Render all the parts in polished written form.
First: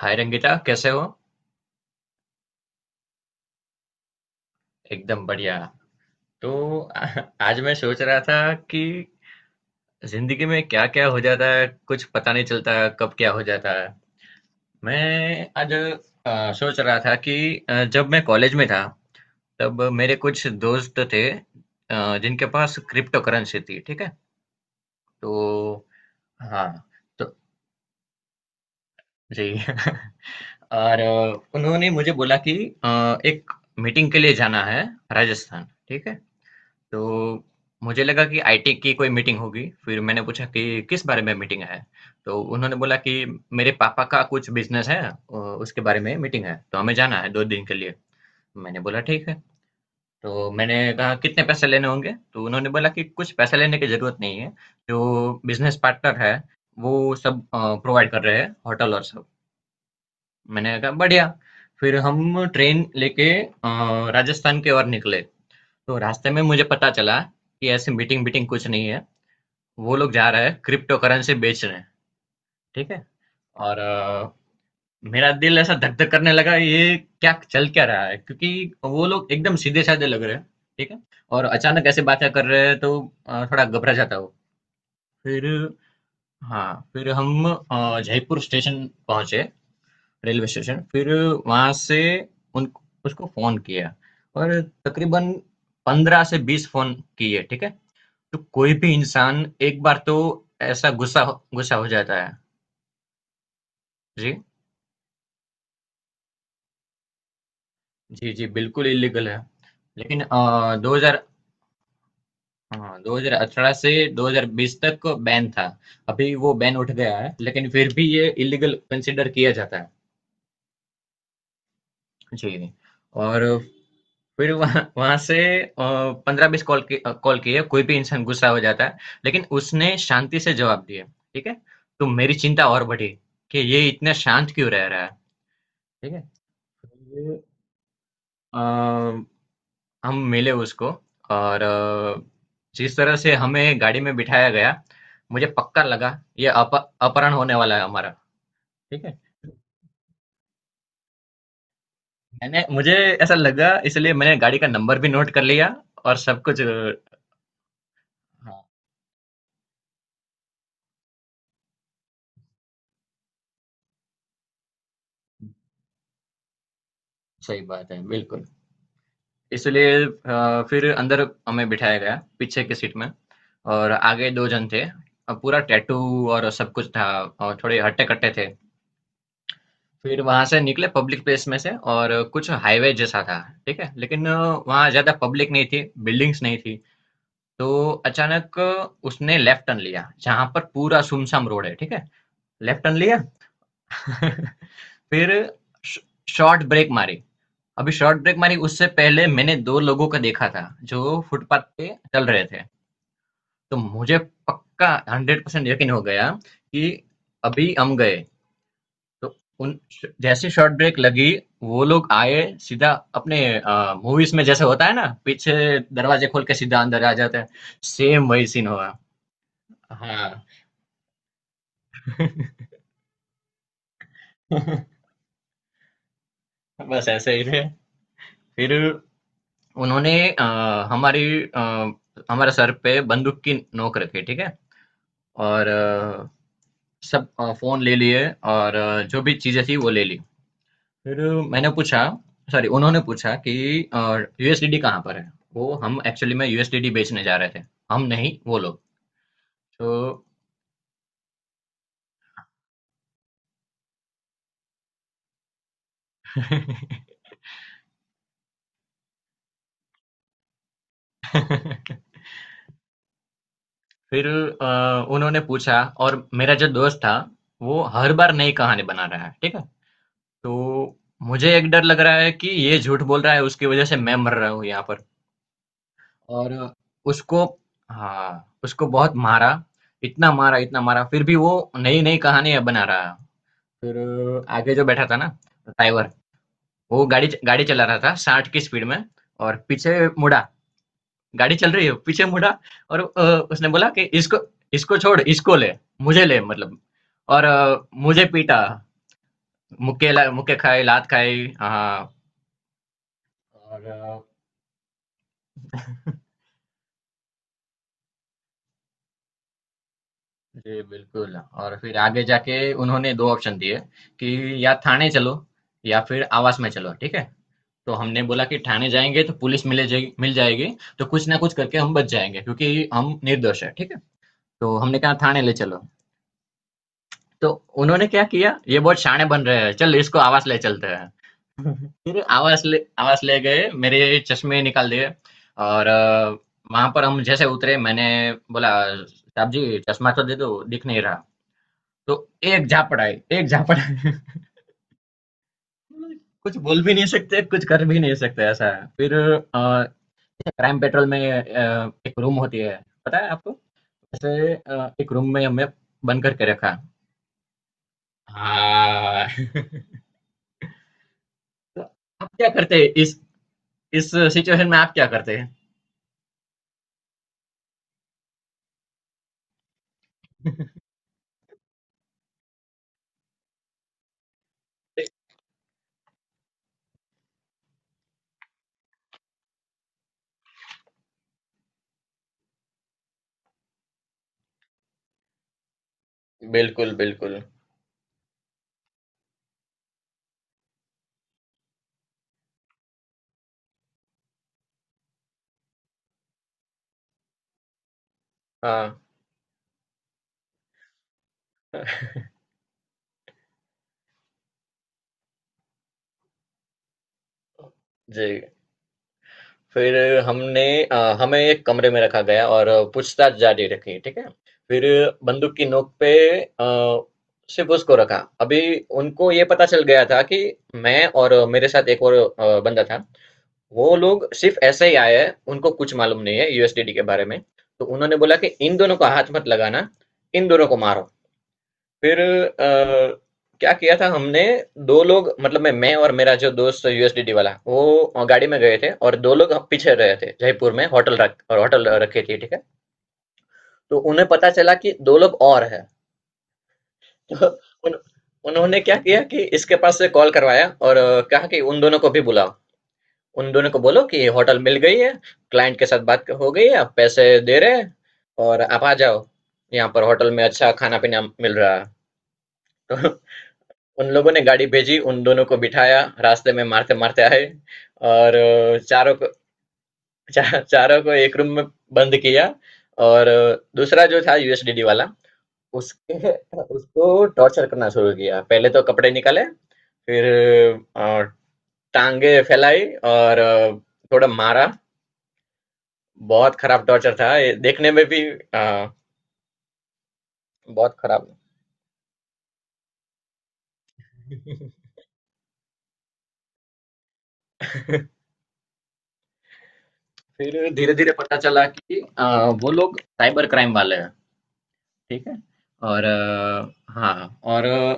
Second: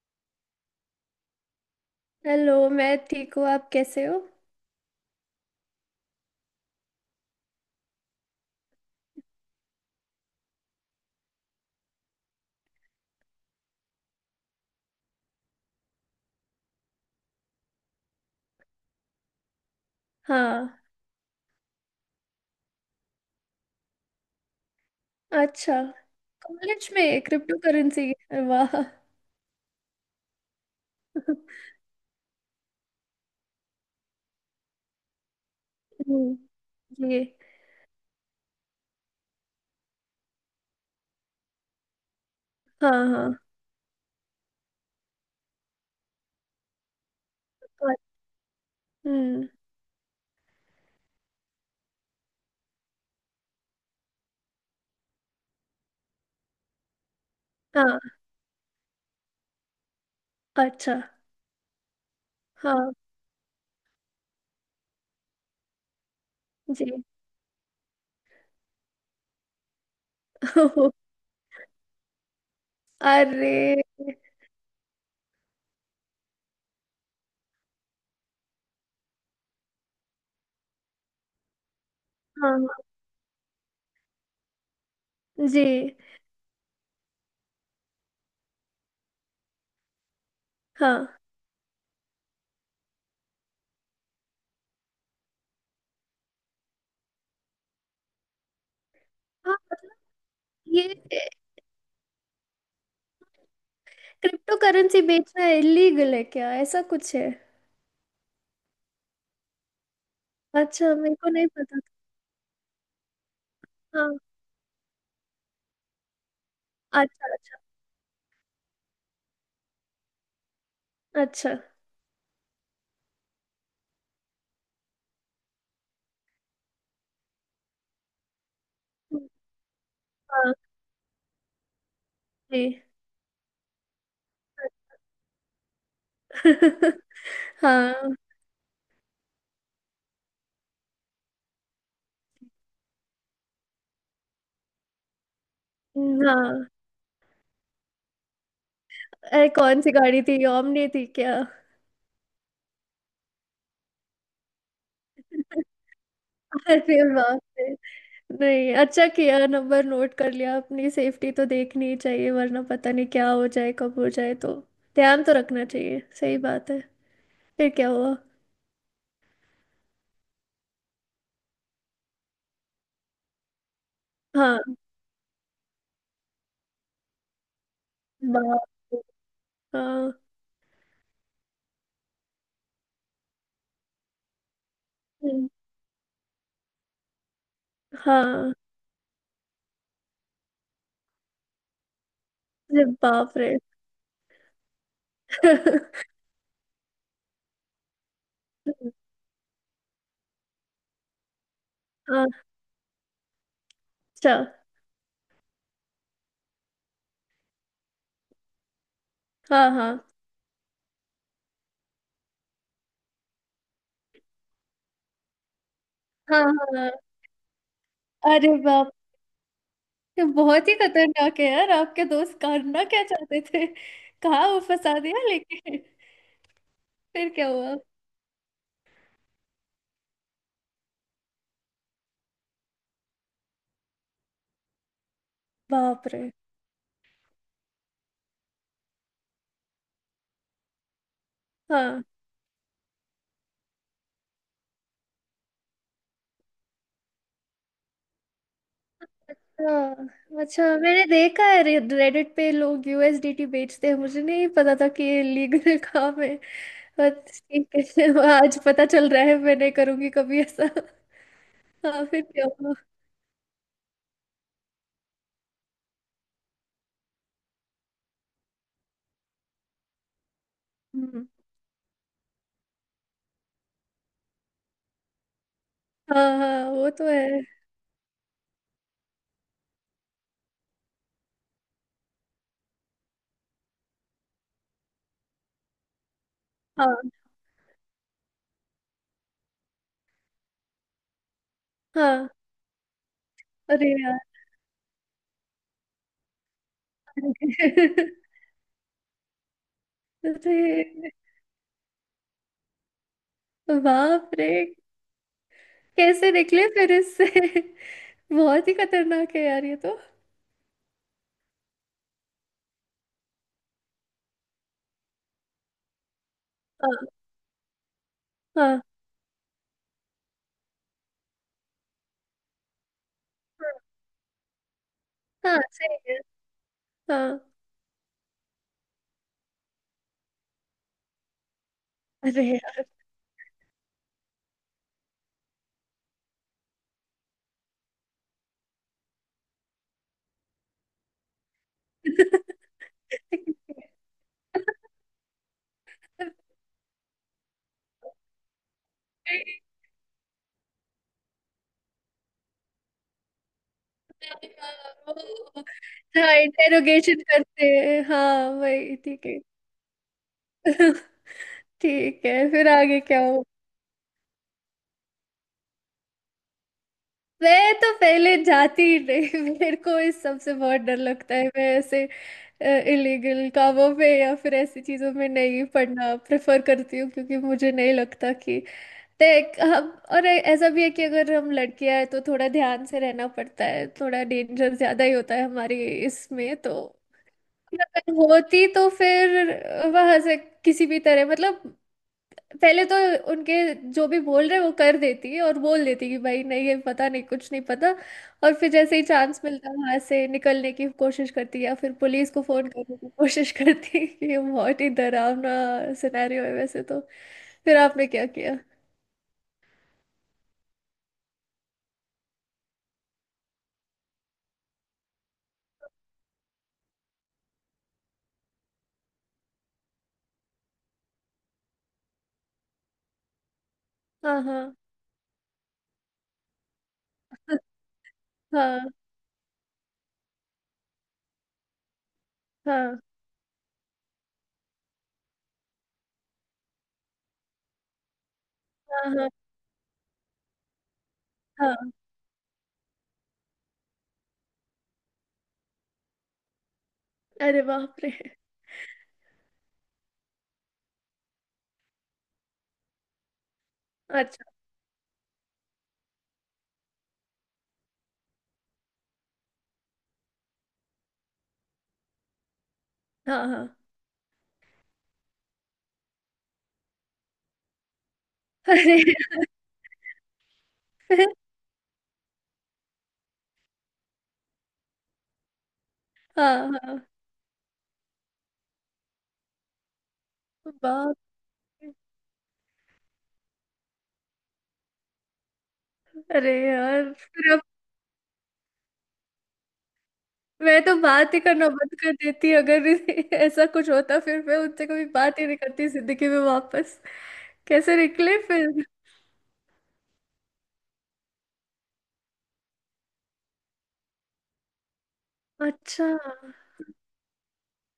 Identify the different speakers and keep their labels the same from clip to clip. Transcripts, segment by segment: Speaker 1: हाय रंगिता, कैसे हो?
Speaker 2: हेलो। मैं ठीक हूँ, आप कैसे हो?
Speaker 1: एकदम बढ़िया। तो आज मैं सोच रहा था कि जिंदगी में क्या क्या हो जाता है, कुछ पता नहीं चलता कब क्या हो जाता है। मैं आज सोच रहा था कि जब मैं कॉलेज में था तब मेरे कुछ
Speaker 2: हाँ।
Speaker 1: दोस्त थे, जिनके पास क्रिप्टो करेंसी थी, ठीक है। तो,
Speaker 2: अच्छा।
Speaker 1: हाँ,
Speaker 2: कॉलेज में
Speaker 1: तो,
Speaker 2: क्रिप्टो करेंसी! वाह।
Speaker 1: जी। और उन्होंने मुझे बोला कि एक मीटिंग के लिए जाना है, राजस्थान, ठीक है।
Speaker 2: हम्म।
Speaker 1: तो
Speaker 2: ये।
Speaker 1: मुझे लगा कि आईटी की कोई मीटिंग होगी। फिर मैंने पूछा कि किस बारे में मीटिंग है। तो उन्होंने
Speaker 2: हाँ,
Speaker 1: बोला कि
Speaker 2: हाँ।
Speaker 1: मेरे पापा का कुछ बिजनेस है, उसके बारे में मीटिंग है, तो हमें जाना है 2 दिन के लिए।
Speaker 2: और-
Speaker 1: मैंने बोला ठीक है।
Speaker 2: हम्म।
Speaker 1: तो मैंने कहा कितने पैसे लेने होंगे। तो उन्होंने बोला कि कुछ पैसे लेने की जरूरत नहीं है। जो बिजनेस पार्टनर है वो सब
Speaker 2: हाँ।
Speaker 1: प्रोवाइड कर रहे हैं, होटल और सब। मैंने कहा
Speaker 2: अच्छा।
Speaker 1: बढ़िया। फिर हम ट्रेन
Speaker 2: हाँ।
Speaker 1: लेके राजस्थान की ओर निकले। तो रास्ते में मुझे
Speaker 2: जी।
Speaker 1: पता चला कि ऐसी मीटिंग मीटिंग कुछ नहीं है, वो लोग जा रहे हैं क्रिप्टो करेंसी बेच रहे हैं, ठीक है।
Speaker 2: अरे।
Speaker 1: और मेरा दिल ऐसा धक धक करने लगा, ये क्या चल क्या रहा है, क्योंकि वो लोग एकदम सीधे साधे लग रहे हैं, ठीक है। और अचानक ऐसे बातें कर
Speaker 2: हाँ,
Speaker 1: रहे हैं,
Speaker 2: हाँ।
Speaker 1: तो थोड़ा घबरा जाता हूँ। फिर,
Speaker 2: जी।
Speaker 1: हाँ, फिर हम जयपुर स्टेशन पहुंचे, रेलवे स्टेशन। फिर
Speaker 2: हाँ,
Speaker 1: वहां से उन उसको फोन किया, और तकरीबन 15-20 फोन किए, ठीक है। तो कोई भी इंसान
Speaker 2: हाँ।
Speaker 1: एक बार तो ऐसा
Speaker 2: ये,
Speaker 1: गुस्सा हो जाता है। जी।
Speaker 2: क्रिप्टो करेंसी बेचना इलीगल है क्या? ऐसा कुछ है?
Speaker 1: जी, जी, बिल्कुल इल्लीगल है। लेकिन
Speaker 2: अच्छा, मेरे
Speaker 1: 2000,
Speaker 2: को नहीं पता
Speaker 1: हाँ, 2018 से
Speaker 2: था। हाँ।
Speaker 1: 2020 तक बैन था। अभी वो बैन उठ गया
Speaker 2: अच्छा,
Speaker 1: है, लेकिन फिर भी ये इल्लीगल कंसीडर किया जाता है।
Speaker 2: अच्छा। अच्छा।
Speaker 1: जी, और फिर वहाँ वहाँ से अ, 15-20 कॉल किए, कोई भी इंसान गुस्सा हो जाता है, लेकिन उसने शांति
Speaker 2: हाँ।
Speaker 1: से जवाब दिया, ठीक है? तो मेरी चिंता
Speaker 2: जी।
Speaker 1: और बढ़ी कि ये इतना शांत क्यों रह रहा है, ठीक है? तो ये
Speaker 2: हाँ,
Speaker 1: अ हम मिले उसको, और जिस तरह से हमें गाड़ी में बिठाया गया, मुझे पक्का लगा ये
Speaker 2: हाँ।
Speaker 1: अपहरण होने वाला है हमारा, ठीक है।
Speaker 2: अरे, कौन सी गाड़ी थी? ओमनी थी क्या?
Speaker 1: मैंने मुझे ऐसा लगा, इसलिए मैंने गाड़ी का नंबर भी नोट कर लिया और सब कुछ,
Speaker 2: अरे बाप रे।
Speaker 1: हाँ,
Speaker 2: नहीं, अच्छा किया नंबर नोट कर लिया। अपनी सेफ्टी तो देखनी ही चाहिए, वरना पता नहीं क्या हो जाए, कब हो जाए, तो। ध्यान तो रखना चाहिए, सही बात है।
Speaker 1: सही
Speaker 2: फिर क्या
Speaker 1: बात है,
Speaker 2: हुआ?
Speaker 1: बिल्कुल। इसलिए फिर अंदर हमें बिठाया गया पीछे की सीट में, और आगे दो
Speaker 2: हाँ।
Speaker 1: जन थे, पूरा टैटू और सब कुछ था, और थोड़े हट्टे कट्टे थे।
Speaker 2: बाप रे। हाँ।
Speaker 1: फिर वहां से निकले पब्लिक प्लेस में से, और कुछ हाईवे जैसा था, ठीक है। लेकिन वहां ज्यादा
Speaker 2: हम्म।
Speaker 1: पब्लिक नहीं थी, बिल्डिंग्स नहीं थी। तो
Speaker 2: हाँ।
Speaker 1: अचानक उसने लेफ्ट टर्न लिया जहां पर पूरा सुमसाम रोड है, ठीक है। लेफ्ट
Speaker 2: अरे
Speaker 1: टर्न लिया।
Speaker 2: बाप रे।
Speaker 1: फिर शॉर्ट ब्रेक मारी। अभी शॉर्ट ब्रेक मारी, उससे पहले मैंने दो लोगों को देखा था जो फुटपाथ पे चल
Speaker 2: हाँ।
Speaker 1: रहे थे। तो मुझे
Speaker 2: अच्छा।
Speaker 1: पक्का 100% यकीन हो गया कि अभी हम गए। तो
Speaker 2: हाँ,
Speaker 1: उन
Speaker 2: हाँ।
Speaker 1: जैसे शॉर्ट ब्रेक लगी, वो लोग आए, सीधा अपने मूवीज़ में जैसे होता है ना, पीछे दरवाज़े
Speaker 2: हाँ,
Speaker 1: खोल के सीधा
Speaker 2: हाँ।
Speaker 1: अंदर आ जाते हैं, सेम वही
Speaker 2: अरे
Speaker 1: सीन
Speaker 2: बाप!
Speaker 1: हुआ।
Speaker 2: ये
Speaker 1: हाँ।
Speaker 2: बहुत ही खतरनाक है यार, आपके दोस्त करना क्या चाहते थे? कहाँ वो फंसा दिया लेके।
Speaker 1: बस
Speaker 2: फिर
Speaker 1: ऐसे ही
Speaker 2: क्या
Speaker 1: थे।
Speaker 2: हुआ?
Speaker 1: फिर उन्होंने हमारी अ, हमारे सर पे बंदूक की नोक रखी, ठीक है? और
Speaker 2: बाप रे।
Speaker 1: सब फ़ोन ले लिए, और जो भी चीज़ें थी, वो ले ली। फिर मैंने पूछा,
Speaker 2: हाँ,
Speaker 1: सॉरी, उन्होंने पूछा कि यूएसडीडी कहाँ पर है, वो हम एक्चुअली में यूएसडीडी बेचने जा रहे थे, हम नहीं वो लोग। तो।
Speaker 2: हाँ। अच्छा, मैंने देखा है रेडिट पे लोग यूएसडीटी बेचते हैं। मुझे नहीं पता था कि ये लीगल काम है। बट ठीक है। आज पता चल रहा है, मैं नहीं करूंगी कभी ऐसा। हाँ, फिर क्या हुआ?
Speaker 1: फिर अ, उन्होंने पूछा, और मेरा जो दोस्त था वो हर बार नई कहानी बना रहा है, ठीक है। तो
Speaker 2: हम्म।
Speaker 1: मुझे एक डर लग रहा है कि ये झूठ बोल रहा है, उसकी वजह से मैं मर रहा हूँ यहाँ पर।
Speaker 2: हाँ,
Speaker 1: और
Speaker 2: हाँ, वो तो है।
Speaker 1: उसको हाँ उसको बहुत मारा। इतना मारा इतना मारा, फिर भी वो नई नई कहानियां बना रहा है। फिर आगे जो बैठा था ना, ड्राइवर,
Speaker 2: हाँ,
Speaker 1: वो गाड़ी गाड़ी चला रहा था 60 की स्पीड में, और पीछे मुड़ा, गाड़ी चल रही है, पीछे
Speaker 2: हाँ।
Speaker 1: मुड़ा, और उसने बोला
Speaker 2: अरे
Speaker 1: कि
Speaker 2: यार।
Speaker 1: इसको इसको छोड़, इसको ले, मुझे ले, मतलब। और मुझे पीटा,
Speaker 2: अरे
Speaker 1: मुक्के खाए, लात खाई, हाँ। और
Speaker 2: बाप रे, कैसे निकले फिर इससे? बहुत ही खतरनाक है यार ये तो।
Speaker 1: जी बिल्कुल। और फिर आगे जाके उन्होंने दो ऑप्शन दिए कि या थाने चलो या फिर आवास में चलो, ठीक
Speaker 2: हाँ।
Speaker 1: है। तो हमने बोला कि
Speaker 2: हाँ।
Speaker 1: ठाणे जाएँगे तो पुलिस मिल जाएगी, तो कुछ ना कुछ करके हम बच जाएँगे क्योंकि हम निर्दोष हैं, ठीक है? तो हमने कहा ठाणे ले
Speaker 2: हाँ,
Speaker 1: चलो।
Speaker 2: सही है।
Speaker 1: तो
Speaker 2: हाँ।
Speaker 1: उन्होंने क्या किया, ये बहुत शाणे बन रहे हैं, चल इसको आवास ले चलते हैं। फिर
Speaker 2: अरे यार।
Speaker 1: आवास ले गए, मेरे चश्मे निकाल दिए, और वहाँ पर हम जैसे उतरे मैंने बोला, "साहब जी, चश्मा तो दे दो, दिख नहीं रहा।" तो एक झापड़ आई, एक झापड़ आई। कुछ बोल भी नहीं सकते, कुछ कर भी नहीं सकते, ऐसा है। फिर अ, क्राइम पेट्रोल में एक रूम होती है, पता है आपको? ऐसे एक रूम में हमें बंद
Speaker 2: हाँ,
Speaker 1: करके रखा।
Speaker 2: इंटेरोगेशन करते हैं, हाँ वही, ठीक
Speaker 1: हाँ।
Speaker 2: है।
Speaker 1: तो
Speaker 2: ठीक
Speaker 1: आप क्या
Speaker 2: है, फिर
Speaker 1: करते हैं
Speaker 2: आगे क्या हो?
Speaker 1: इस सिचुएशन में आप क्या करते हैं?
Speaker 2: मैं तो पहले जाती ही नहीं। मेरे को इस सब से बहुत डर लगता है। मैं ऐसे इलीगल कामों में या फिर ऐसी चीजों में नहीं पढ़ना प्रेफर करती हूँ, क्योंकि मुझे नहीं लगता कि देख हम। और ऐसा भी है कि अगर हम लड़कियां हैं तो थोड़ा ध्यान से रहना पड़ता है, थोड़ा डेंजर ज्यादा ही होता है हमारी इसमें, तो।
Speaker 1: बिल्कुल बिल्कुल।
Speaker 2: अगर होती तो फिर वहां से किसी भी तरह, मतलब पहले तो उनके जो भी बोल रहे वो कर देती है, और बोल देती कि भाई नहीं, ये पता नहीं, कुछ नहीं पता। और फिर जैसे
Speaker 1: हाँ,
Speaker 2: ही चांस मिलता वहां से निकलने की कोशिश करती, या फिर पुलिस को फोन करने की कोशिश करती। ये बहुत ही डरावना सिनेरियो है वैसे तो। फिर आपने
Speaker 1: जी।
Speaker 2: क्या किया?
Speaker 1: फिर हमें एक कमरे में रखा गया, और पूछताछ जारी रखी, ठीक है। फिर बंदूक की नोक पे अ, सिर्फ उसको रखा। अभी उनको ये पता चल गया था कि मैं और मेरे साथ एक और बंदा था, वो लोग
Speaker 2: हाँ,
Speaker 1: सिर्फ़
Speaker 2: हाँ।
Speaker 1: ऐसे ही आए हैं, उनको कुछ मालूम नहीं है यूएसडीडी के बारे में। तो उन्होंने बोला कि इन
Speaker 2: हाँ,
Speaker 1: दोनों को हाथ मत लगाना, इन दोनों को मारो। फिर
Speaker 2: हाँ।
Speaker 1: क्या किया था हमने। 2 लोग मतलब, मैं और मेरा जो दोस्त यूएसडीडी वाला, वो गाड़ी में गए थे,
Speaker 2: हाँ।
Speaker 1: और
Speaker 2: हाँ।
Speaker 1: 2 लोग पीछे रहे थे, जयपुर में होटल रख और होटल
Speaker 2: हाँ
Speaker 1: रखी थी, ठीक है। तो उन्हें पता चला कि 2 लोग और हैं। तो
Speaker 2: अरे बाप
Speaker 1: उन
Speaker 2: रे।
Speaker 1: उन्होंने क्या किया कि इसके पास से कॉल करवाया, और कहा कि उन दोनों को भी बुलाओ। उन दोनों को बोलो कि
Speaker 2: अच्छा।
Speaker 1: होटल मिल गई है, क्लाइंट के साथ बात हो गई है, आप पैसे दे रहे हैं, और आप आ जाओ, यहाँ पर होटल में अच्छा खाना पीना मिल रहा है। तो
Speaker 2: हाँ, हाँ।
Speaker 1: उन लोगों ने गाड़ी भेजी, उन दोनों को बिठाया, रास्ते में मारते मारते आए, और
Speaker 2: अरे।
Speaker 1: चारों को चारों को एक रूम में बंद किया। और दूसरा जो था यूएसडीडी वाला, उसके
Speaker 2: हाँ, हाँ।
Speaker 1: उसको टॉर्चर करना शुरू किया, पहले तो कपड़े निकाले, फिर
Speaker 2: बाप!
Speaker 1: अ, टांगे फैलाई और थोड़ा मारा।
Speaker 2: अरे
Speaker 1: बहुत खराब
Speaker 2: यार,
Speaker 1: टॉर्चर था ये
Speaker 2: फिर अब
Speaker 1: देखने में भी,
Speaker 2: मैं तो
Speaker 1: बहुत खराब।
Speaker 2: बात ही करना बंद कर देती अगर ऐसा कुछ होता। फिर मैं उनसे कभी बात ही नहीं करती जिंदगी में वापस। कैसे निकले फिर?
Speaker 1: फिर धीरे धीरे पता चला कि वो लोग साइबर क्राइम वाले हैं, ठीक है। और
Speaker 2: अच्छा,
Speaker 1: हाँ, और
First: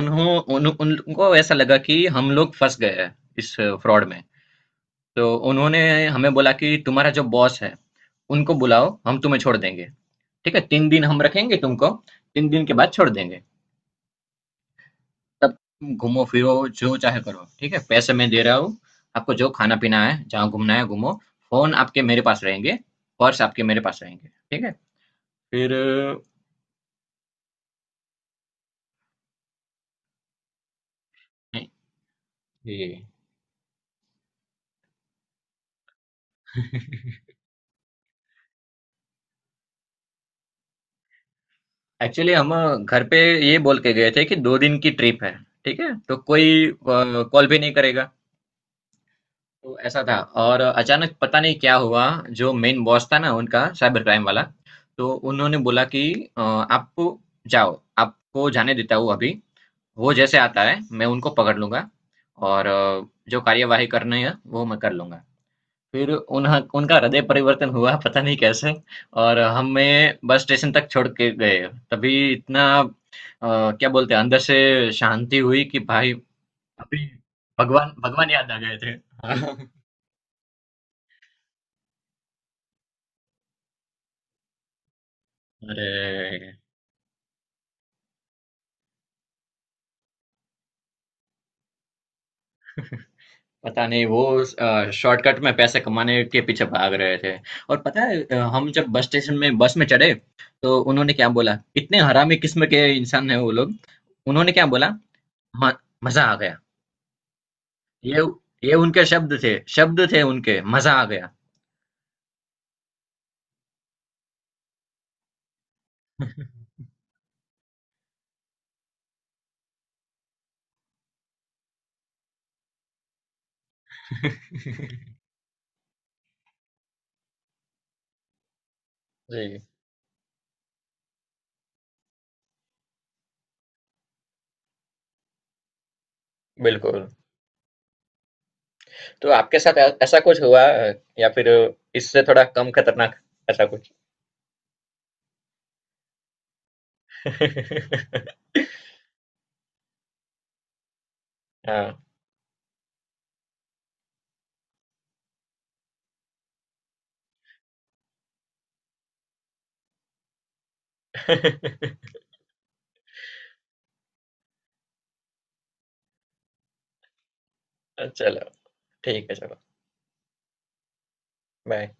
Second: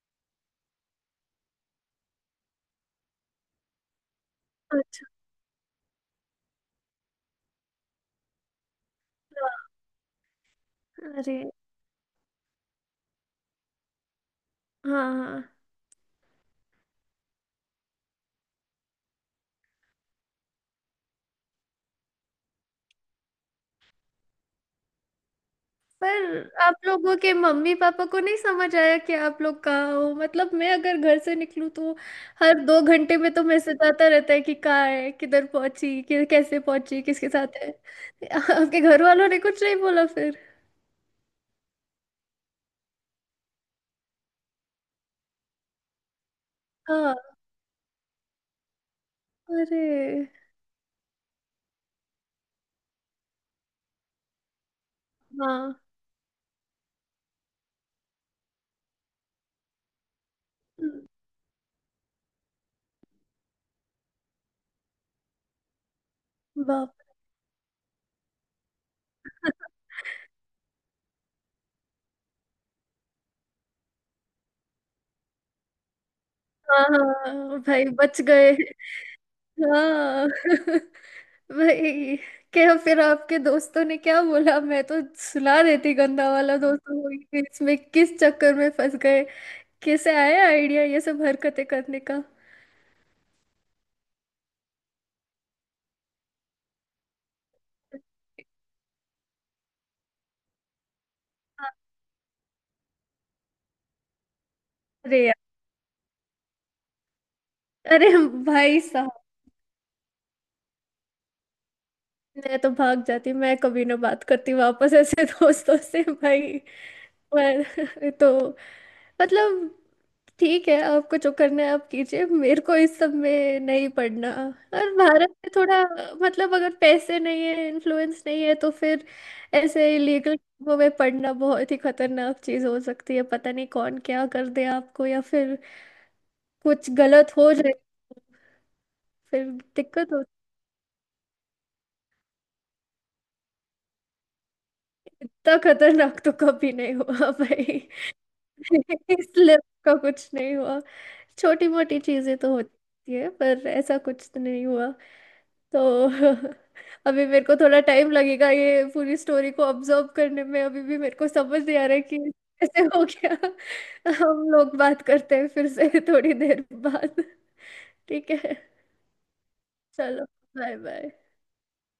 Speaker 1: उन्हों उन, उनको ऐसा लगा कि हम लोग फंस गए हैं इस फ्रॉड में।
Speaker 2: अच्छा।
Speaker 1: तो उन्होंने हमें बोला कि तुम्हारा जो बॉस है उनको बुलाओ, हम तुम्हें छोड़ देंगे, ठीक है। 3 दिन हम
Speaker 2: अरे।
Speaker 1: रखेंगे तुमको, 3 दिन के बाद छोड़ देंगे।
Speaker 2: हाँ,
Speaker 1: तब
Speaker 2: हाँ।
Speaker 1: तुम घूमो फिरो, जो चाहे करो, ठीक है। पैसे मैं दे रहा हूँ, आपको जो खाना पीना है जहाँ घूमना है घूमो। फोन आपके मेरे पास रहेंगे, पर्स आपके मेरे पास रहेंगे, ठीक है। फिर अ,
Speaker 2: पर आप लोगों के मम्मी पापा को नहीं समझ आया कि आप लोग कहाँ हो? मतलब मैं अगर घर से निकलूँ तो हर दो
Speaker 1: ये
Speaker 2: घंटे में तो मैसेज आता रहता है कि कहाँ है, किधर पहुंची, कि कैसे पहुंची, किसके साथ है। आपके घर वालों ने कुछ नहीं बोला फिर?
Speaker 1: एक्चुअली हम घर पे ये बोल के गए थे कि 2 दिन की ट्रिप है, ठीक है। तो कोई
Speaker 2: हाँ।
Speaker 1: कॉल भी नहीं करेगा। तो
Speaker 2: अरे।
Speaker 1: ऐसा था। और अचानक पता नहीं क्या हुआ, जो मेन बॉस था ना उनका, साइबर क्राइम वाला, तो उन्होंने
Speaker 2: हाँ।
Speaker 1: बोला कि आप जाओ, आपको जाने देता हूँ अभी। वो जैसे आता है मैं उनको पकड़ लूँगा, और जो कार्यवाही करनी है वो मैं कर लूँगा। फिर उन्ह
Speaker 2: बाप!
Speaker 1: उनका हृदय परिवर्तन हुआ, पता नहीं कैसे, और हमें बस स्टेशन तक छोड़ के गए। तभी इतना क्या बोलते हैं, अंदर से शांति हुई कि भाई
Speaker 2: हाँ,
Speaker 1: अभी
Speaker 2: हाँ, भाई
Speaker 1: भगवान
Speaker 2: बच
Speaker 1: भगवान याद
Speaker 2: गए।
Speaker 1: आ गए थे।
Speaker 2: हाँ। भाई, क्या! फिर आपके दोस्तों ने क्या बोला? मैं तो सुला देती गंदा वाला
Speaker 1: अरे!
Speaker 2: दोस्तों को, कि इसमें किस चक्कर में फंस गए। कैसे आया आइडिया ये सब हरकतें करने का?
Speaker 1: पता नहीं, वो शॉर्टकट में पैसे कमाने के पीछे भाग रहे थे। और पता है हम जब बस स्टेशन में बस में चढ़े तो उन्होंने क्या बोला, इतने हरामी किस्म के इंसान है वो लोग। उन्होंने क्या बोला,
Speaker 2: अरे यार।
Speaker 1: "म- मजा आ गया।"
Speaker 2: अरे
Speaker 1: ये ये
Speaker 2: भाई
Speaker 1: उनके
Speaker 2: साहब,
Speaker 1: शब्द थे, शब्द थे उनके, मजा आ गया।
Speaker 2: मैं तो भाग जाती, मैं कभी ना बात करती वापस ऐसे दोस्तों से भाई। पर तो मतलब, ठीक है आपको जो करना है आप कीजिए, मेरे को इस सब में नहीं पड़ना। और भारत में थोड़ा, मतलब अगर पैसे नहीं है, इन्फ्लुएंस नहीं है, तो फिर
Speaker 1: जी,
Speaker 2: ऐसे इलीगल वो में पड़ना बहुत ही खतरनाक चीज हो सकती है। पता नहीं कौन क्या कर दे आपको, या फिर कुछ
Speaker 1: बिल्कुल।
Speaker 2: गलत हो जाए,
Speaker 1: तो
Speaker 2: फिर
Speaker 1: आपके साथ
Speaker 2: दिक्कत
Speaker 1: ऐसा
Speaker 2: होती
Speaker 1: कुछ हुआ, या फिर इससे थोड़ा कम खतरनाक ऐसा कुछ?
Speaker 2: है। इतना खतरनाक तो कभी नहीं हुआ। भाई। इसलिए उसका कुछ नहीं हुआ। छोटी
Speaker 1: हाँ।
Speaker 2: मोटी चीजें तो होती है, पर ऐसा कुछ तो नहीं हुआ। तो अभी मेरे को थोड़ा टाइम लगेगा ये पूरी स्टोरी को ऑब्जर्व करने में। अभी भी मेरे को समझ नहीं आ रहा है कि कैसे हो गया। हम लोग बात करते हैं फिर से थोड़ी देर बाद, ठीक
Speaker 1: चलो,
Speaker 2: है?
Speaker 1: ठीक है। चलो,
Speaker 2: चलो, बाय बाय।
Speaker 1: बाय।